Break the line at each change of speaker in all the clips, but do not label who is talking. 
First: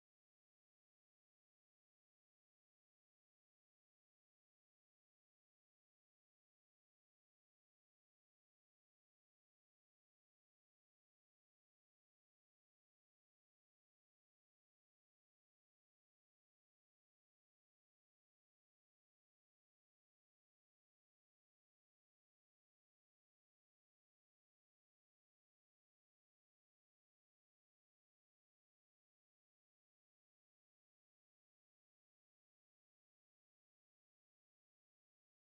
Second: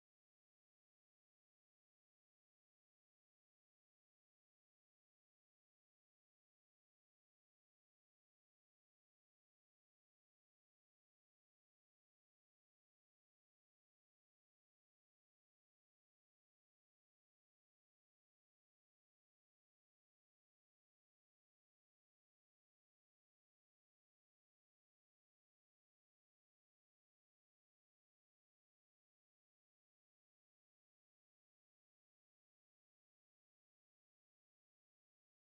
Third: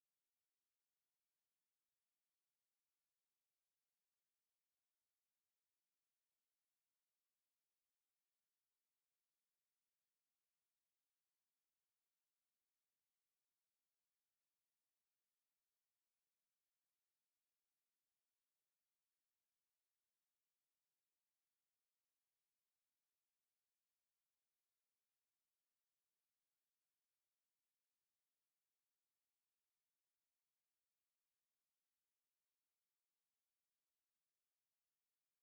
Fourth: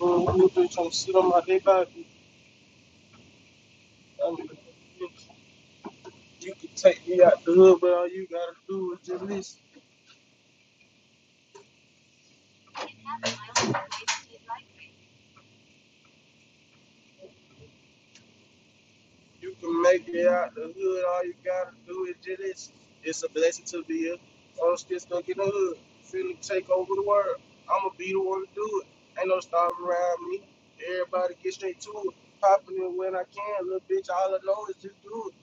You trying my dick out. I mean, you can take me out the hood, but all you gotta do is just listen. You can make it out the hood, all you gotta do is just listen. It's a blessing to be here. I'm still stuck in the hood. feeling take over the world. I'ma be the one to do it. Ain't no starving around me. Everybody get straight to it. Popping it when I can, little bitch. All I know is just do it.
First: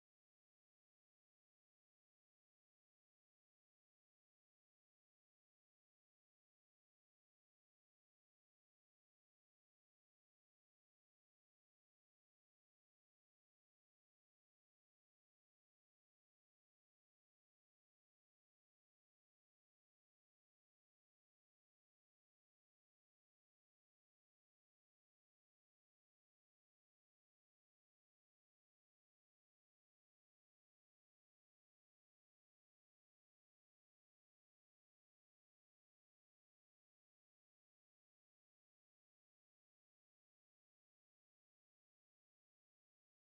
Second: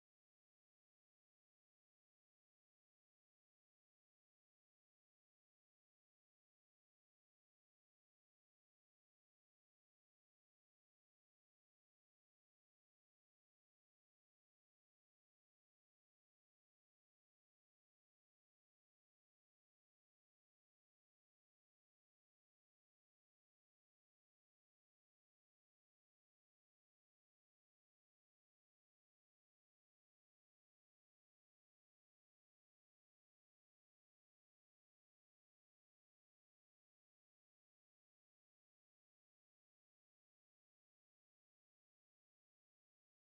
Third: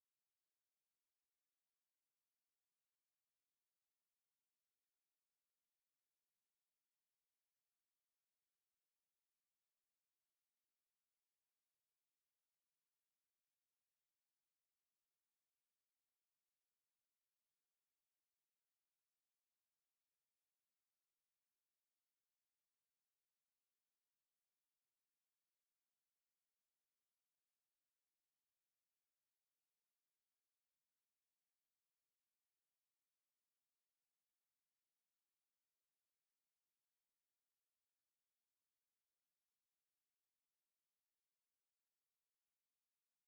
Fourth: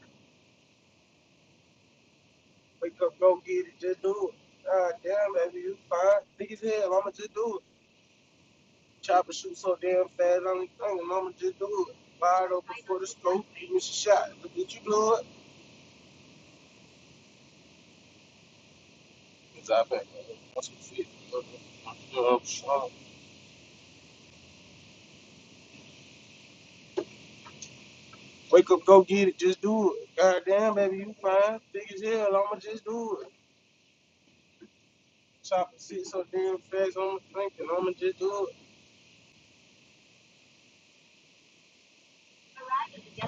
Wake up, go get it, just do it. God damn, baby, you fine. Big as hell, I'ma just do it. Chopper shoots so damn fast, I'm like, oh, mama, just do it. Fired open for the scope, you miss a shot. Look at you blow it. It's out back. That's what it is. You know, strong. Wake up, go get it, just do it. Goddamn, baby, you fine. Big as hell, I'ma just do it. Chopper sit so damn fast, I'ma think, I'ma just do it.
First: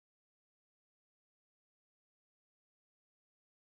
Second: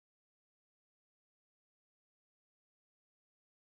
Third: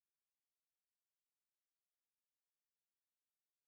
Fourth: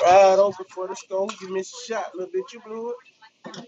Wide open for the scope, you miss a shot. Little bit, you blew it.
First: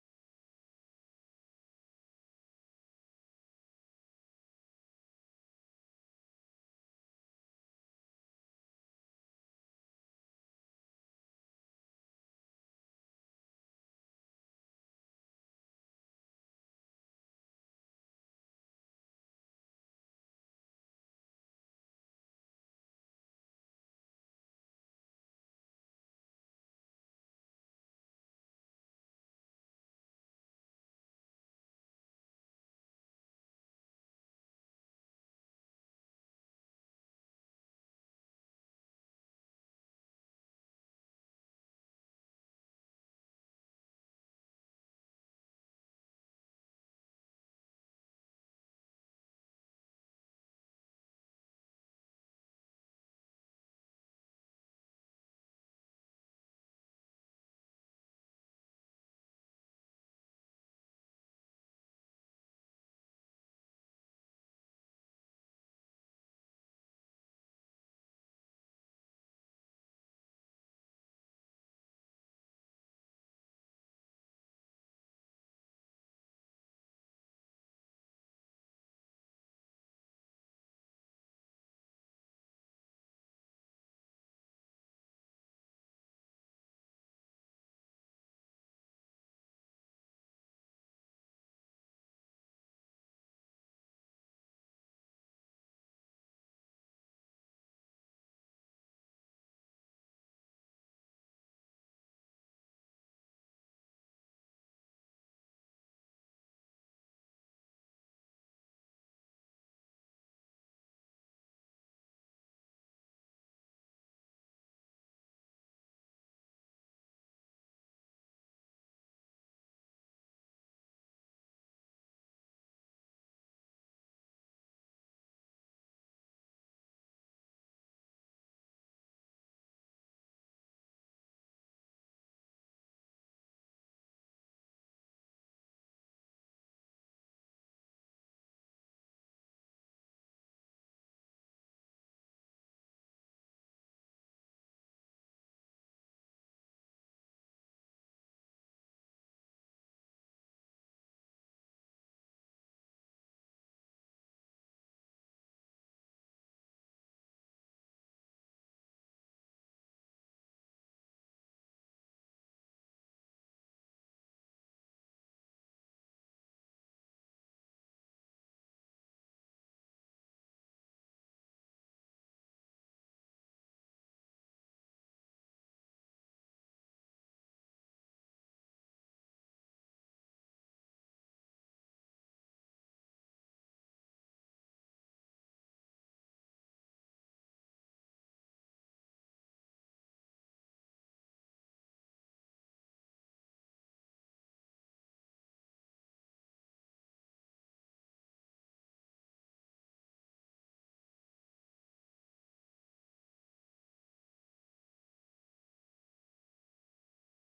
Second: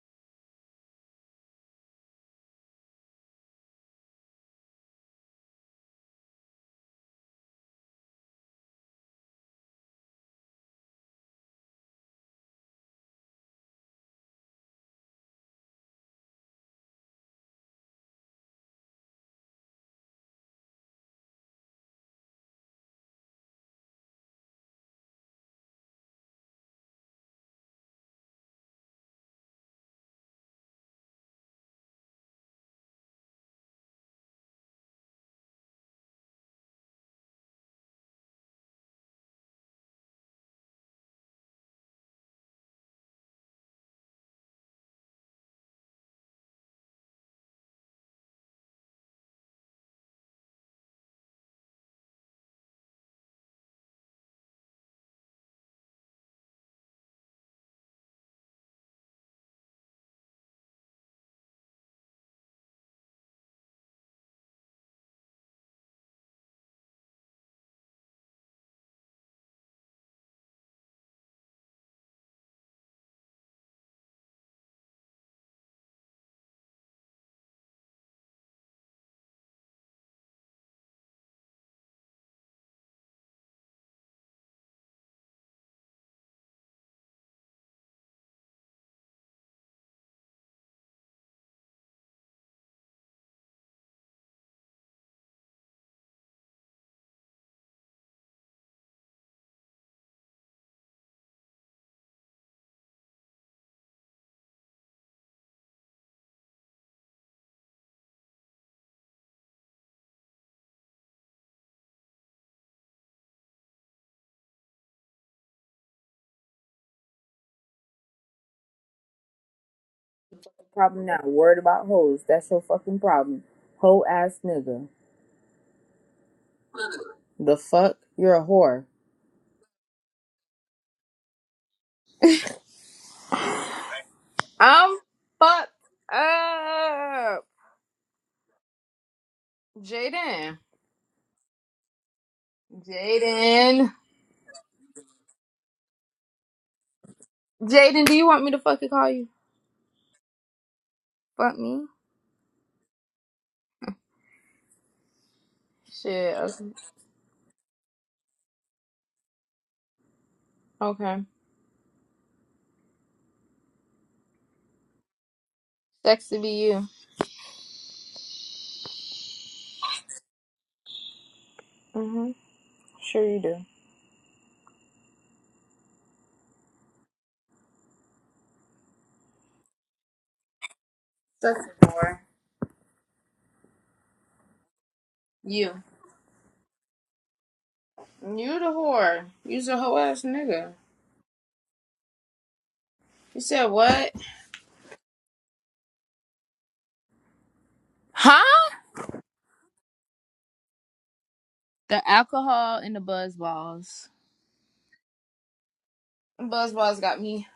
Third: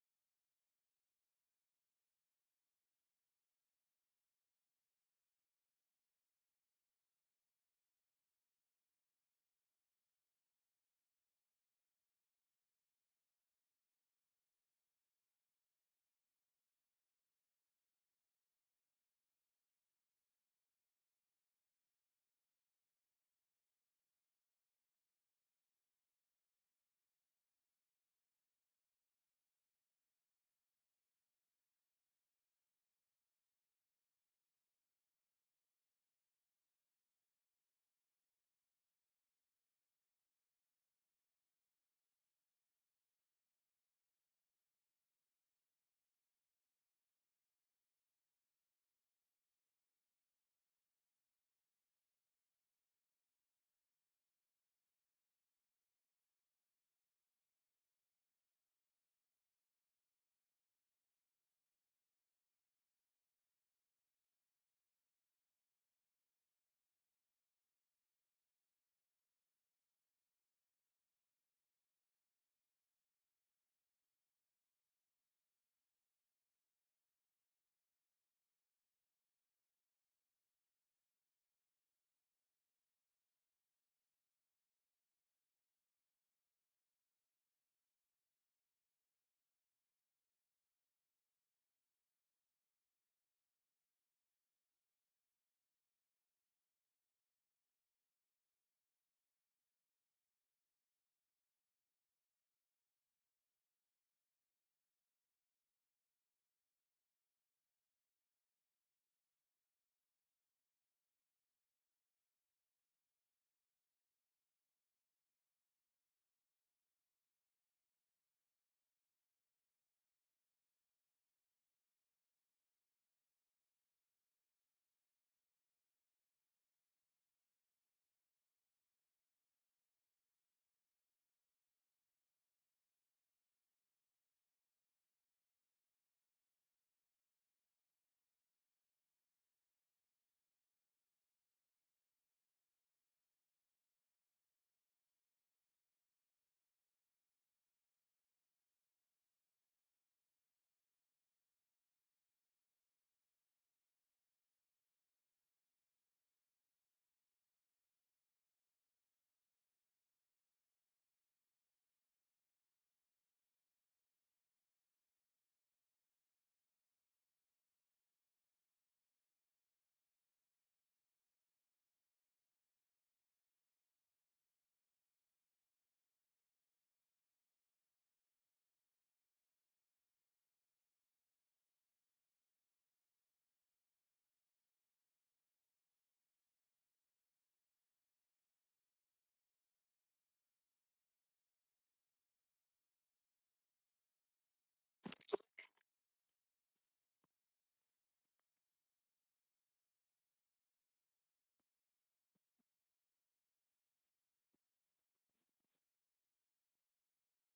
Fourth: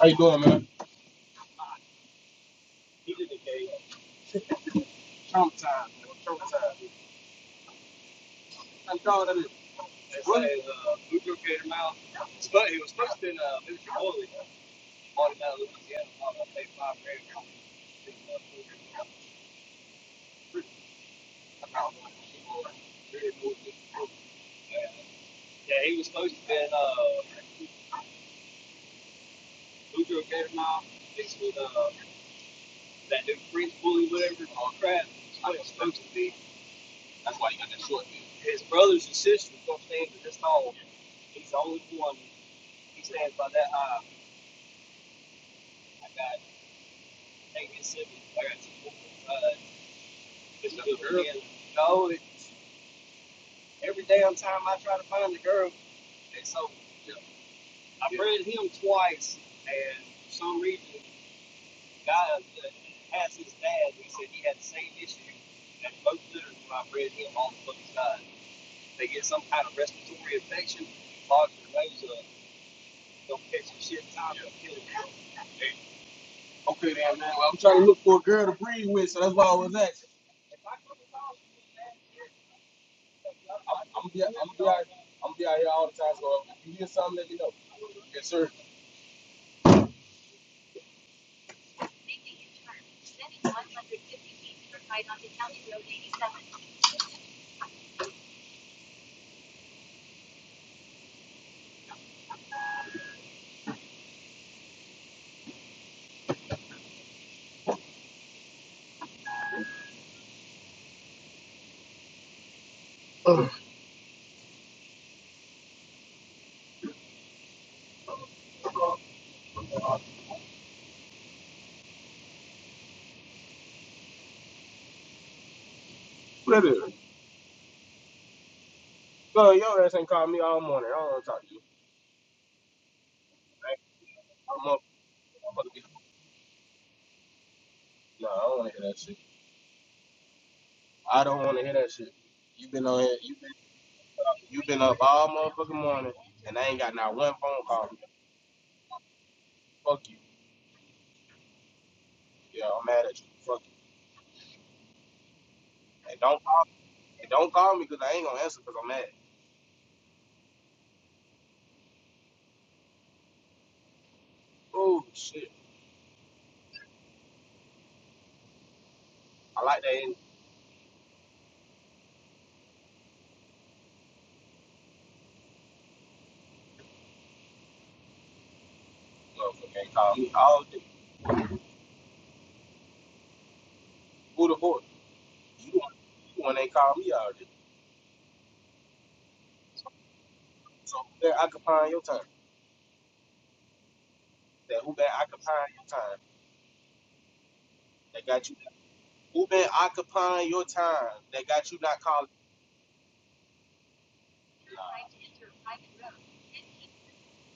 How you doing, man? He's in the cage. Okay then, man. Well, I'm trying to look for a girl to breed with, so that's why I was asking. I'm, I'm be, I'm be out, I'm be out here all the time. So if you hear something, let me know. Yes, sir.
problem now. Worried about hoes. That's your fucking problem. Hoe ass nigga.
What is it?
The fuck? You're a whore.
So your ass ain't calling me all morning. I don't want to talk to you. Right? I'm up.
I'm
I'm about to
fucked
be.
up.
No, I don't want to hear that shit.
Jaden.
I don't want to hear that shit. You been on here. You,
Jaden.
you been up all motherfucking morning, and I ain't got not one phone call.
Jaden, do you want me to fucking call you?
Fuck you.
Fuck me?
Yeah, I'm mad at you. Fuck you. And
Shit.
don't
Okay.
call and don't call me because I ain't gonna answer because I'm mad.
okay.
Oh shit.
Sexy be you.
I like that energy.
Mm-hmm. Sure you do.
Motherfucker ain't call me all day.
Sexy whore.
Who the boy? You the
You.
one you the one ain't call me all day.
You the whore. You's a hoe ass nigga.
So who been occupying your time?
You said what?
That who been occupying your time? That
Huh?
got you who been occupying your time that got you not
The
calling
alcohol and the buzz balls.
me? Nah.
Buzz balls got me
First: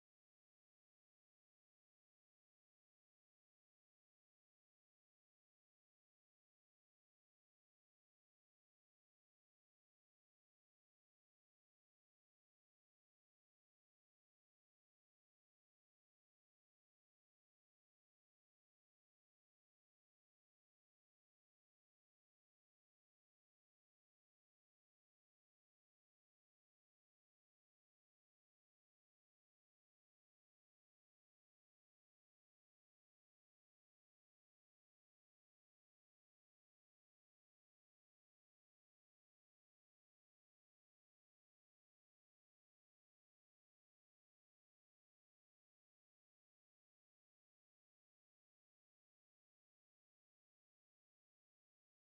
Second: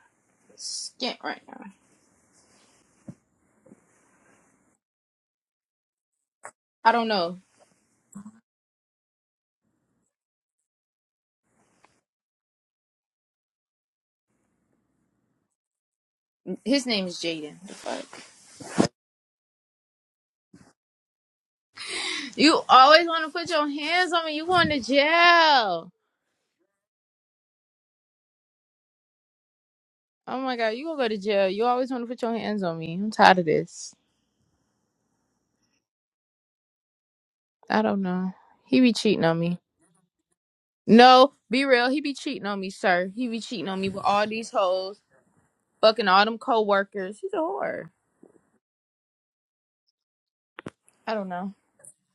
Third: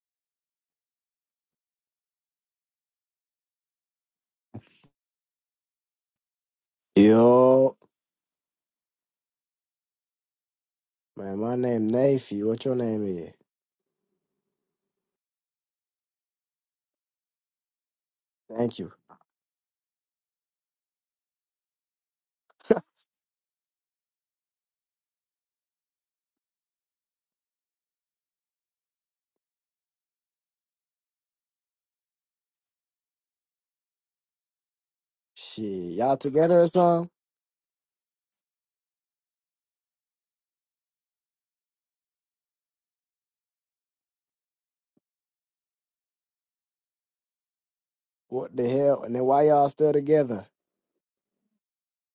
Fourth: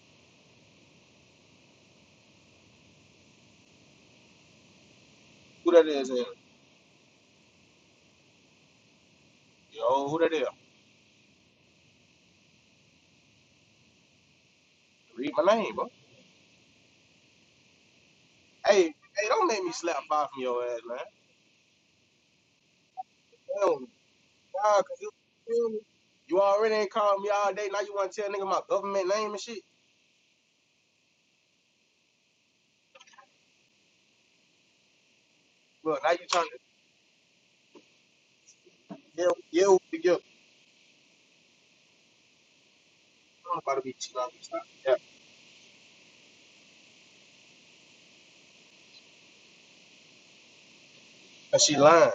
skint right
Who that is Aaron?
I don't know.
Yo,
Yo, who that is?
man, my name Nafy. What your name is?
Read my name, bro.
His name is Jaden. The fuck?
Thank
Hey,
you.
hey, don't make me slap five from your ass, man.
You always want to put
That
your
don't
hands on me. You going to
Nah, 'cause you feel me?
jail.
You already ain't calling me all day. Now you want to tell nigga my government name and shit.
Oh my god, you gonna go to jail. You always want to put your hands on me. I'm tired of this.
Shit,
Well, now
y'all
you trying
together
to
or something?
I don't know. He be cheating
yell,
on me.
yell with the guilt.
No, be real. He be cheating on me, sir. He be
I'm
cheating
about
on
to
me
be
with
cheating
all
on me.
these
son. Yeah,
hoes, fucking all them co-workers. He's a whore.
What the hell? And then why y'all still together?
I don't know.
'cause she lying.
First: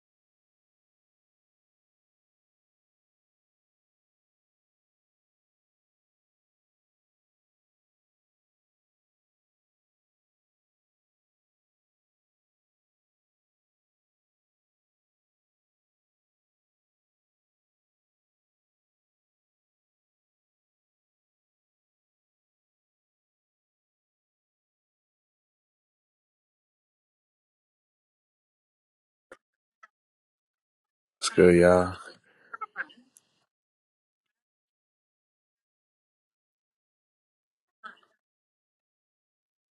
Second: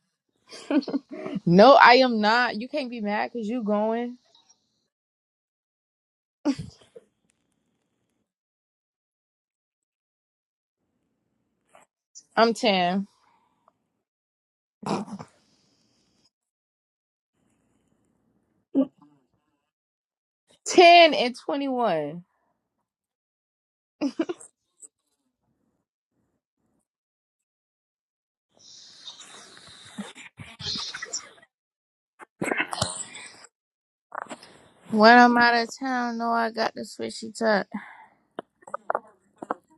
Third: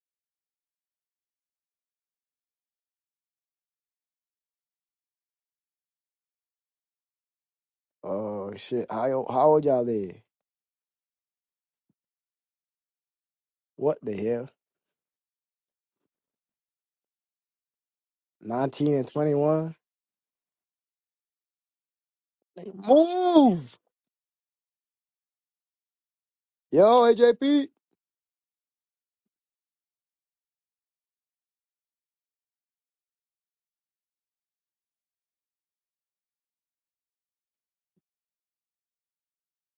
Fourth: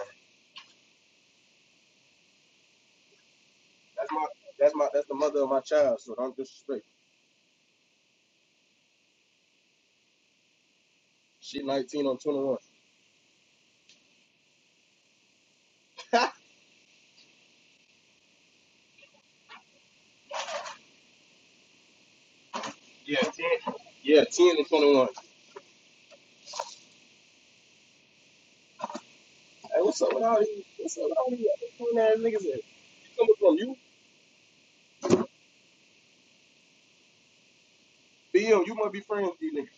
No, I am not. You can't be mad because you
That's
going.
my, that's my, that's the mother of my child. So don't disrespect.
Oh shit, how yo- how old y'all is?
She 19 on
I'm
21.
10.
What the hell? Nineteen and twenty one.
10 and 21.
Yeah, 10,
Move,
yeah, 10 and 21.
yo, AJP.
Hey, what's up with all these? What's up with all
What's
these
good, y'all?
clean ass niggas? At? You coming from you?
When I'm out of town, no, I got the switchy touch.
BM, you must be friends with these niggas.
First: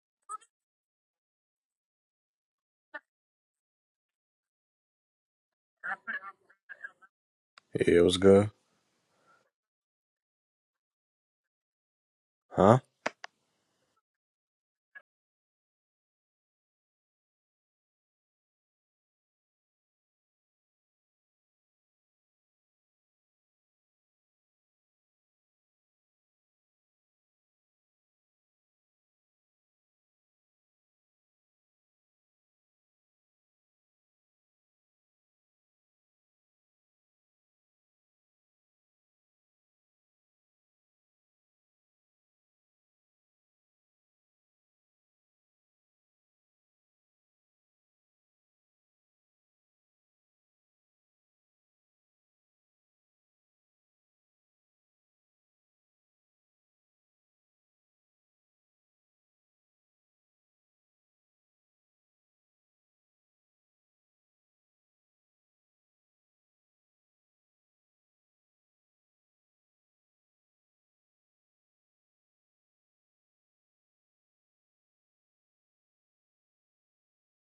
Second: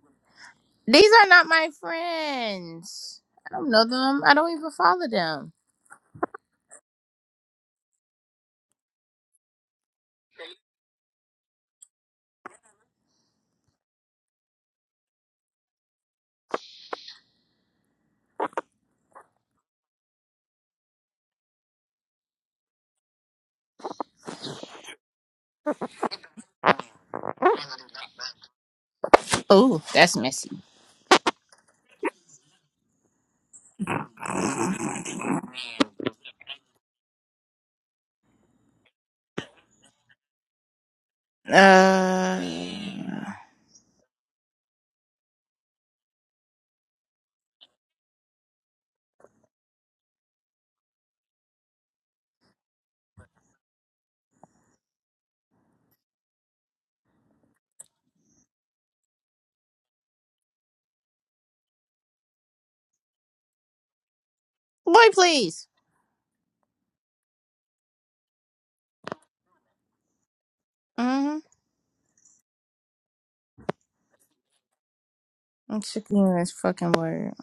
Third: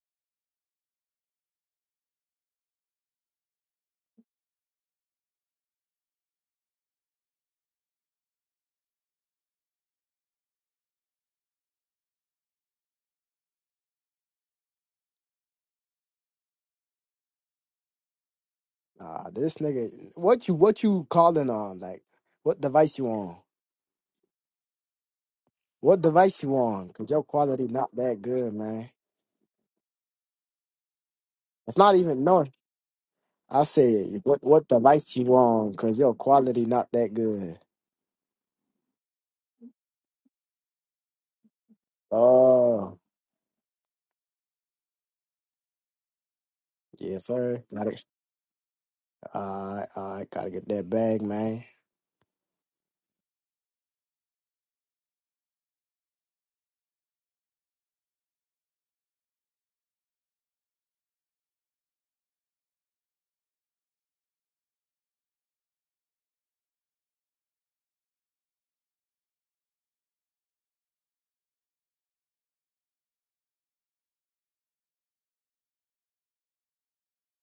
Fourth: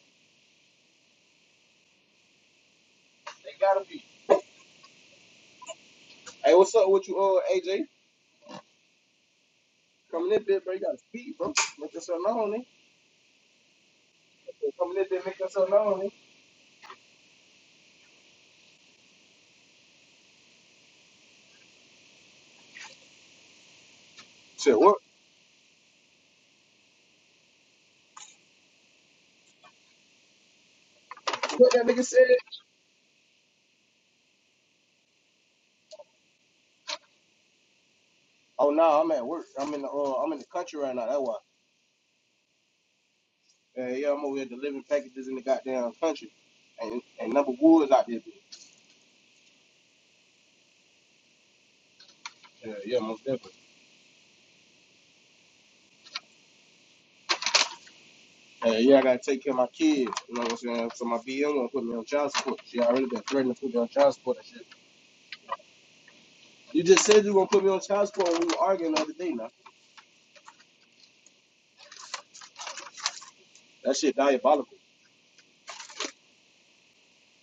These are not my friends.
They
I don't
gotta
know
be.
them. I don't even follow them.
Hey, what's up with you, uh, AJ?
Yeah, it was good?
Coming in, bit, bro. You gotta speed, bro. Make yourself known, nigga.
Huh?
Come let that make so known.
Nah, this nigga, what you what you calling on? Like, what device you on?
Said what?
What device you on? Cause your quality not that good, man.
Oh, that's messy.
What
It's
that
not
nigga
even
said?
north. I said, what what device you on? Cause your quality not that good.
Oh no, nah, I'm at work. I'm in the uh, I'm in the country right now. That's why.
Uh,
Oh,
Yeah, yeah, I'm over here delivering packages in the goddamn country, and
yes,
and number
sir. Got
woods
it.
out there.
I I gotta get that bag, man.
Yeah, yeah, most definitely. Yeah, yeah, I gotta take care of my kids. You know what I'm saying? So my BM gonna put me on child support. She already been threatening to put me on child support and shit.
boy, please.
You just said you gonna put me on child support when we were arguing the other day. Now
Mm-hmm.
that shit diabolical.
I'm sick of this fucking word.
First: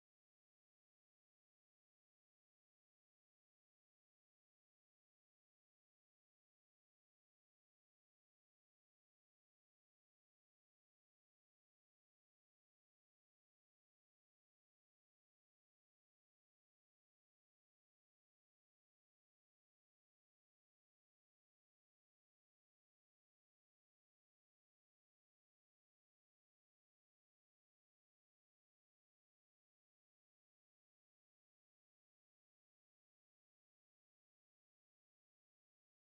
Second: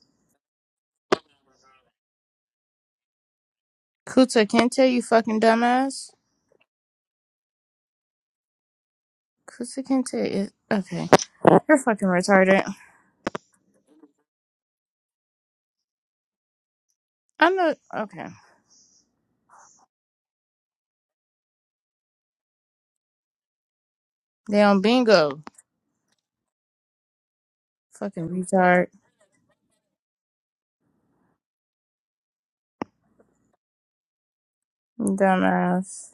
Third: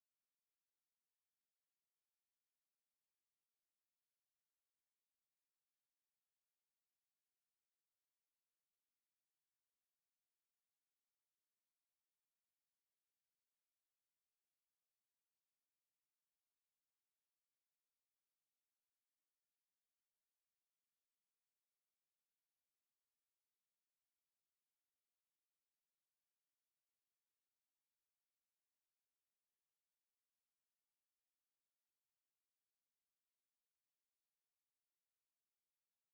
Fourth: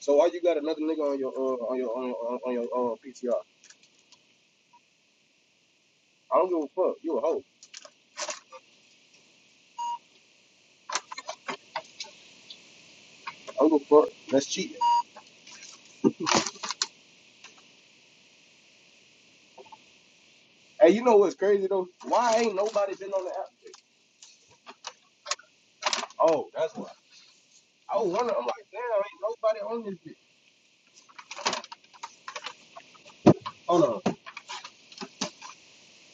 So why you got another nigga on your uh, on your on your on your uh, PTR?
Kuta Kente, you fucking dumbass.
I don't give a fuck. You a hoe.
Kuta Kente is okay. You're fucking retarded.
I don't give a fuck. That's cheating.
I know. Okay,
Hey, you know what's crazy though? Why ain't nobody been on the app? yet?
they on bingo.
Oh, that's why. I was
Fucking
wondering. I'm like, damn,
retard,
ain't nobody on this bitch. Hold on.
dumbass.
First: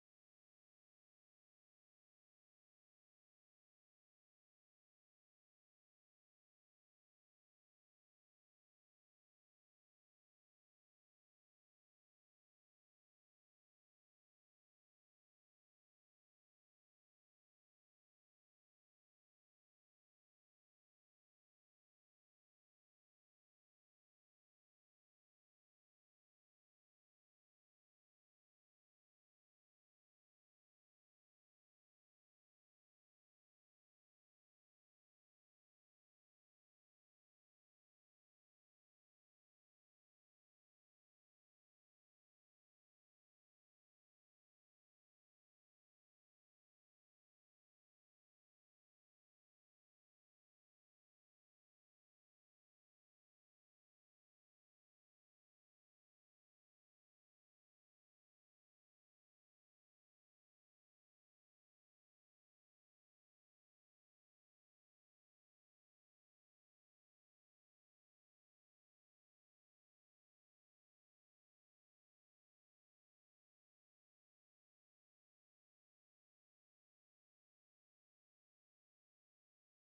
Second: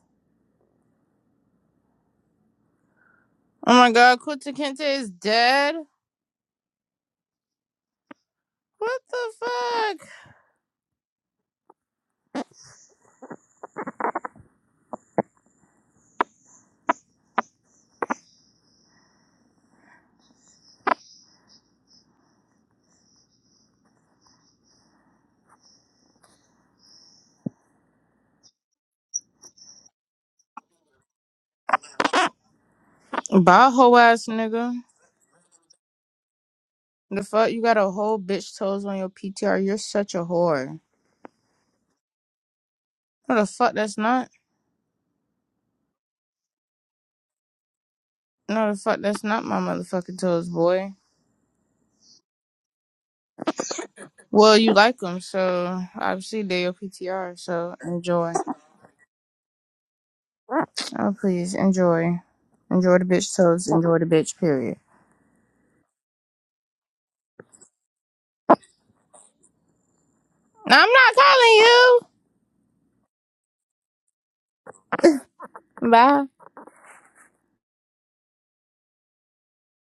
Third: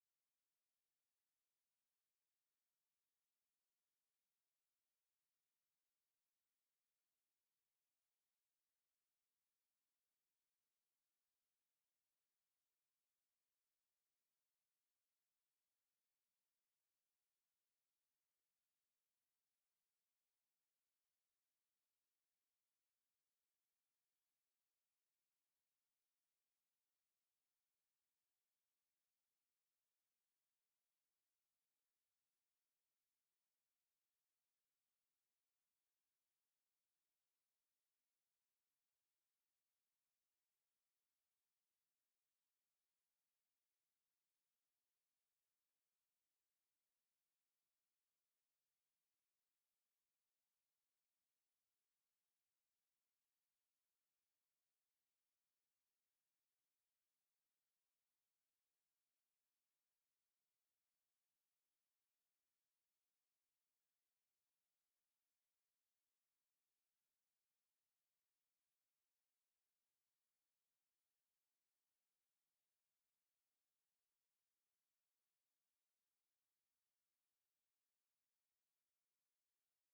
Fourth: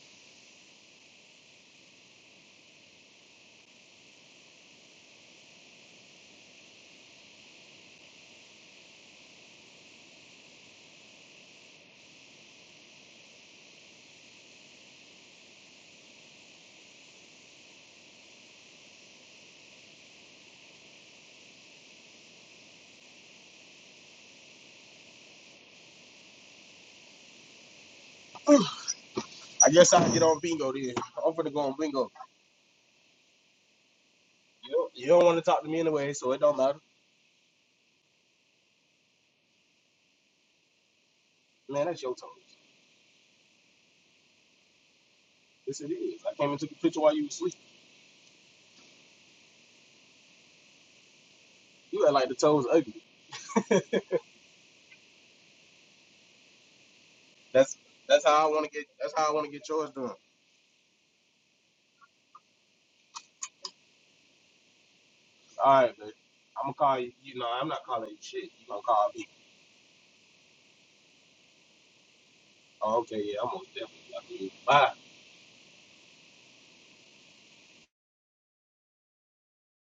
Oh my god, Kuta Kente is dead. What the fuck?
I guess I can get on bingo then. I'm finna go on bingo.
Bye, hoe ass
You
nigga.
don't, you don't want to talk to me anyway, so it don't matter.
The fuck, you got a whole bitch toes on your PTR. You're such a whore.
Man, that's your toes.
No, the fuck, that's not.
Yes, it is. I came and took a picture while you was asleep.
No, the fuck, that's not my motherfucking toes, boy.
You had like the toes ugly.
Well, you like them, so obviously they're your PTR. So
That's that's
enjoy.
how I want to get. That's how I want to get yours done.
Oh, please enjoy. Enjoy the bitch toes. Enjoy the bitch. Period.
All right, man. I'm gonna call you. You know, I'm not calling you shit. You gonna call me?
No, I'm not calling you.
Oh, okay, yeah, I'm gonna definitely. Bye.
Bye.